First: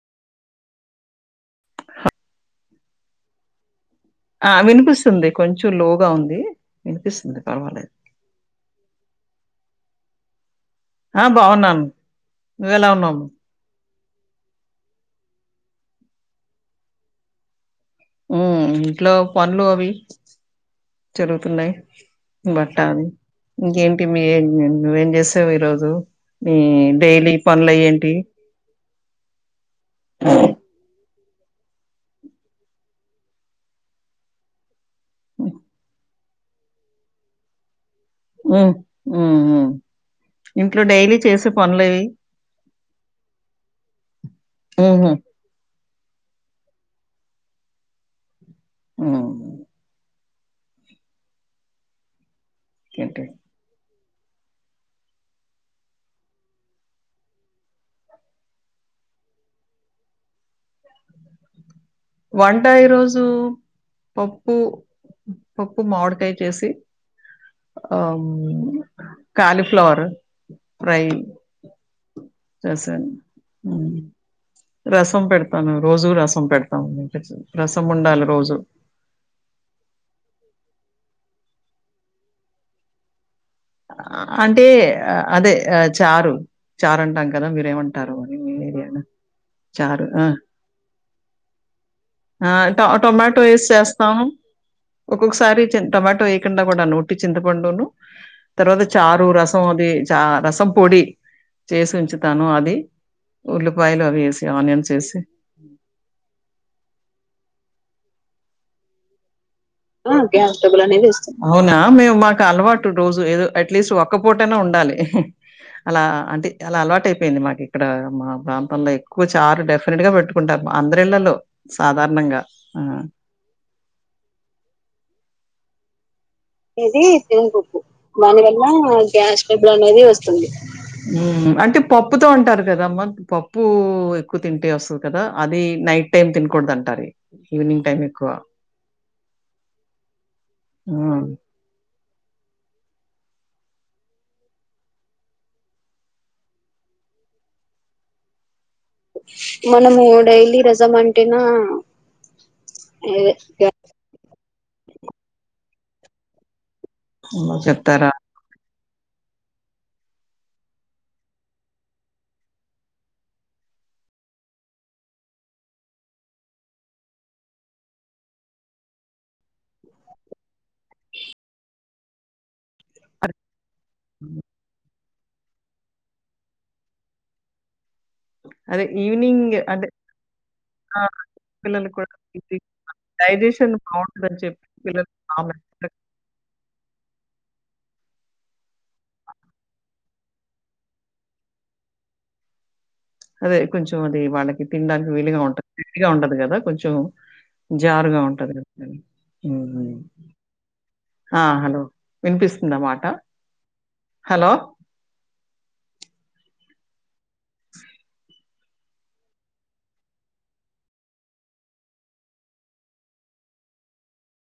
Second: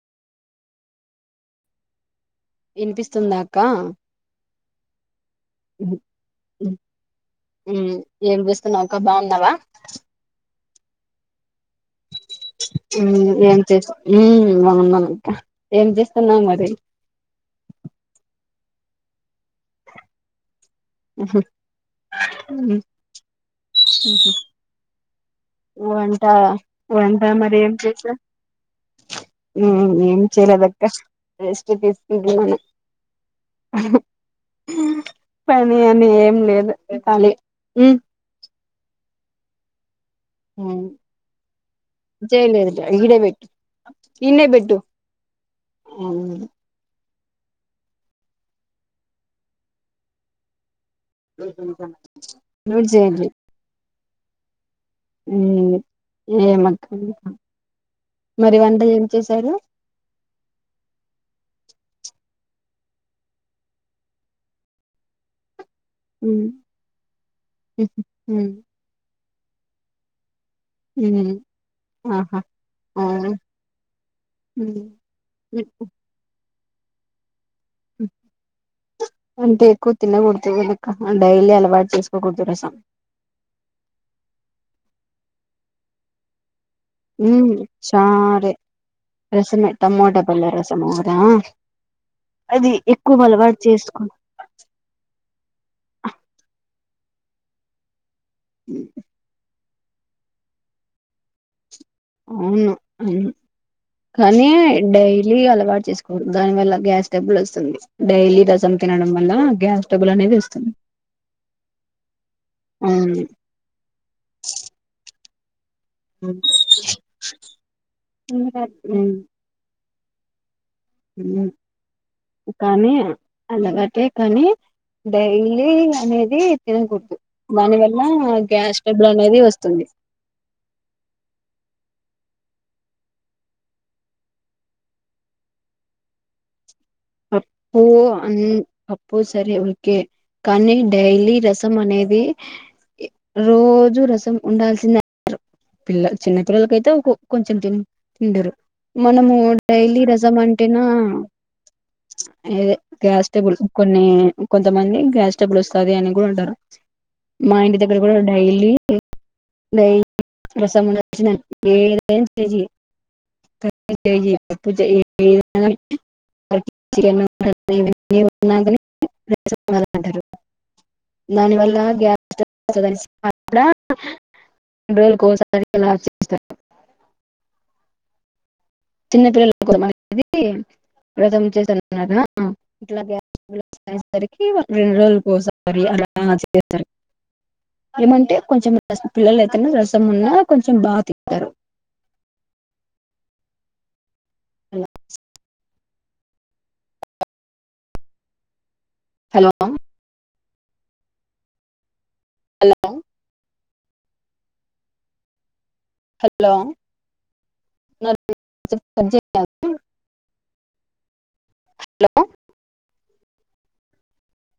వినిపిస్తుందాక్కా ఆ వినిపిస్తుంది. కొంచెం నువ్వు లోగా ఉంది. హ్మ్ వినిపిస్తుంది పర్వాలేదు. మ్మ్ ఏం చేస్తున్నావుక్క, బాగున్నావ ఆ బాగున్నాను ప్చ్ హ్మ్ ఏం చేస్తు హ్మ్ బాగున్నాంక్క, ఏం జేస్తున్నావు మరి హ్మ్ ఇంట్లో పన్లు అవి ప్చ్ జరుగుతున్నాయి. హ్మ్ బట్టలు హ్మ్ ఇంకేంటి మీర్ నువ్వేం చేస్ [unintelligible] ఈ రోజు వంట మీ వంట డైలీ మరి పనులై ఏంటివి హ్మ్ ఏం చేయలేదక్క రెస్ట్ తీసుకుంటున్నాను, హ్మ్ హుం హ్మ్. పని అని ఏం లేదు. కాలీ హ్మ్ హ్మ్ హ్మ్ హ్ హ్మ్ జైలేదు ఇడేబెట్టు, ప్చ్ ప్చ్ ఈన్నే బెట్టు హుహు. అవును హ్మ్ డైలీ తింటాన్న ప్చ్ నూజ్ ఇంకేంటి? చేయండ్రి. హ్మ్ ఏమక్క మరి వంట ఏం చేశారు. వంట ఈరోజు పప్పు హ్మ్ పప్పు, మామిడికాయ చేసి ఆమ్మ్ కాలిఫ్లవరు ఫ్రై ఉమ్ ఆహా రసం అవును ఉ హ్మ్. రసం హ్మ్. పెడతాను రోజూ రసం పెడతా అవును [inaudible] అంటే ఎక్కువ తిన కుడదు కదా డైలీ అలవాటు చేసుకోకూడదు రసం అంటే అదే ఆ చారు చారు అంటాం కదా ఉమ్ మీరేమంటారొ చారే మీ ఎరియా లో రసమే నచారు టమోటా పల్ల రసము కదా ఆ అది ఆ ఎక్కువ టొమాటో అలవాటు వేసి చేసుకో చేస్తాము ఒక్కొక్కసారి టొమాటో వేయకుండా కూడా ను చింతపండును తర్వాత హ్మ్. చారు రసం చ రసం పొడి చేసి ఉంచుతాను అవును అది అవును ఉల్లిపాయలు అవి వేసి కానీ ఆనియన్స్ వేసి డైలీ అలవాటు చేసుకోకూడదు దానివల్ల గ్యాస్ ట్రాబుల్ వస్తుంది డైలీ రసం తినడం వల్ల గ్యాస్ ట్రబుల్ అనేది వస్తుంది అవునా మేము మాకు అలవాటు రోజు అవును ఏదో అట్లీస్ట్ ఒక్కపూటయిన ఉండాలి అలా హ్మ్. అంటే అలా అలవాటు అయిపోయింది మాకి ఇక్కడ మా ప్రాంతంలో హ్మ్. ఎక్కువ చారు డెఫ ప్రెండ్ గా పెట్టుకుంటాం ఆ కానీ అలావటే కానీ డైలీ అనేది రసం అనేది తినకూడదు దాని తినకూడదు వల్ల దాని వల్ల గ్యాస్ ట్రబుల్ అనేది గ్యాస్ ట్రాబుల్ వస్తుంది అనేది వస్తుంది పప్పుతో అంటారు కదమ్మ పప్పు ఎక్కువ తింటే వస్తుంది కదా అది నైట్ టైమ్ తినకూడదు అంట పప్పు అన్ పప్పు సరే ఓకే కానీ ఆ డైలీ రసం అనేది ఒకే రోజు రసం ఉండాల్సిందె అంటారు పిల్లలు చిన్న పిల్లలకైతే కొంచెం తి తిందురు మనము డైలీ రసం అంటేనా అదే అదే గ్యాస్ ట్రబుల్ గ్యా కొన్ని కొంతమంది గ్యాస్ ట్రాబుల్ వస్తాది అని కూడా అంటారు మా ఇంటి దగ్గర చెప్తారా కూడా డైలీ రసం చెయ్యి పప్పు చెయ్యి ఎదన్నా చెయ్యి [unintelligible] దాని వల్ల గ్యాస్ ట్రాబుల్ బాషా కలిసిన అదే. కూడా రెండు రోజుల ఒక్కసారి వెళ్ళాల్సి వస్తాది అదే చిన్న ఈవినింగ్ పిల్లల అంటే అనేది ఆ! వ్రతం పిల్లలకి కూడా చేస్తాం ఇది [inaudible] ఇట్లాగే డైజెషన్ బావుంటదని సిరికి చెప్పి రెండు పిల్లలు బా రోజులకిసారి మెత్తగా అలా మారిచిపొతారు ఏమంటే కొంచెం రసం పిల్లలయితేనా రసం ఉన్నా కొంచెం బాగా తింటారు అదే కొంచెం వాళ్ళకి తినడానికి విలుగా ఉంటుంది గట్టిగా ఉండదు కదా కొంచెం జారుగా ఉంటది కదా హలో ఆ హలో వినిపిస్తుందా హలో మాట హలో హలో నాక్ వి న్ [unintelligible] హలో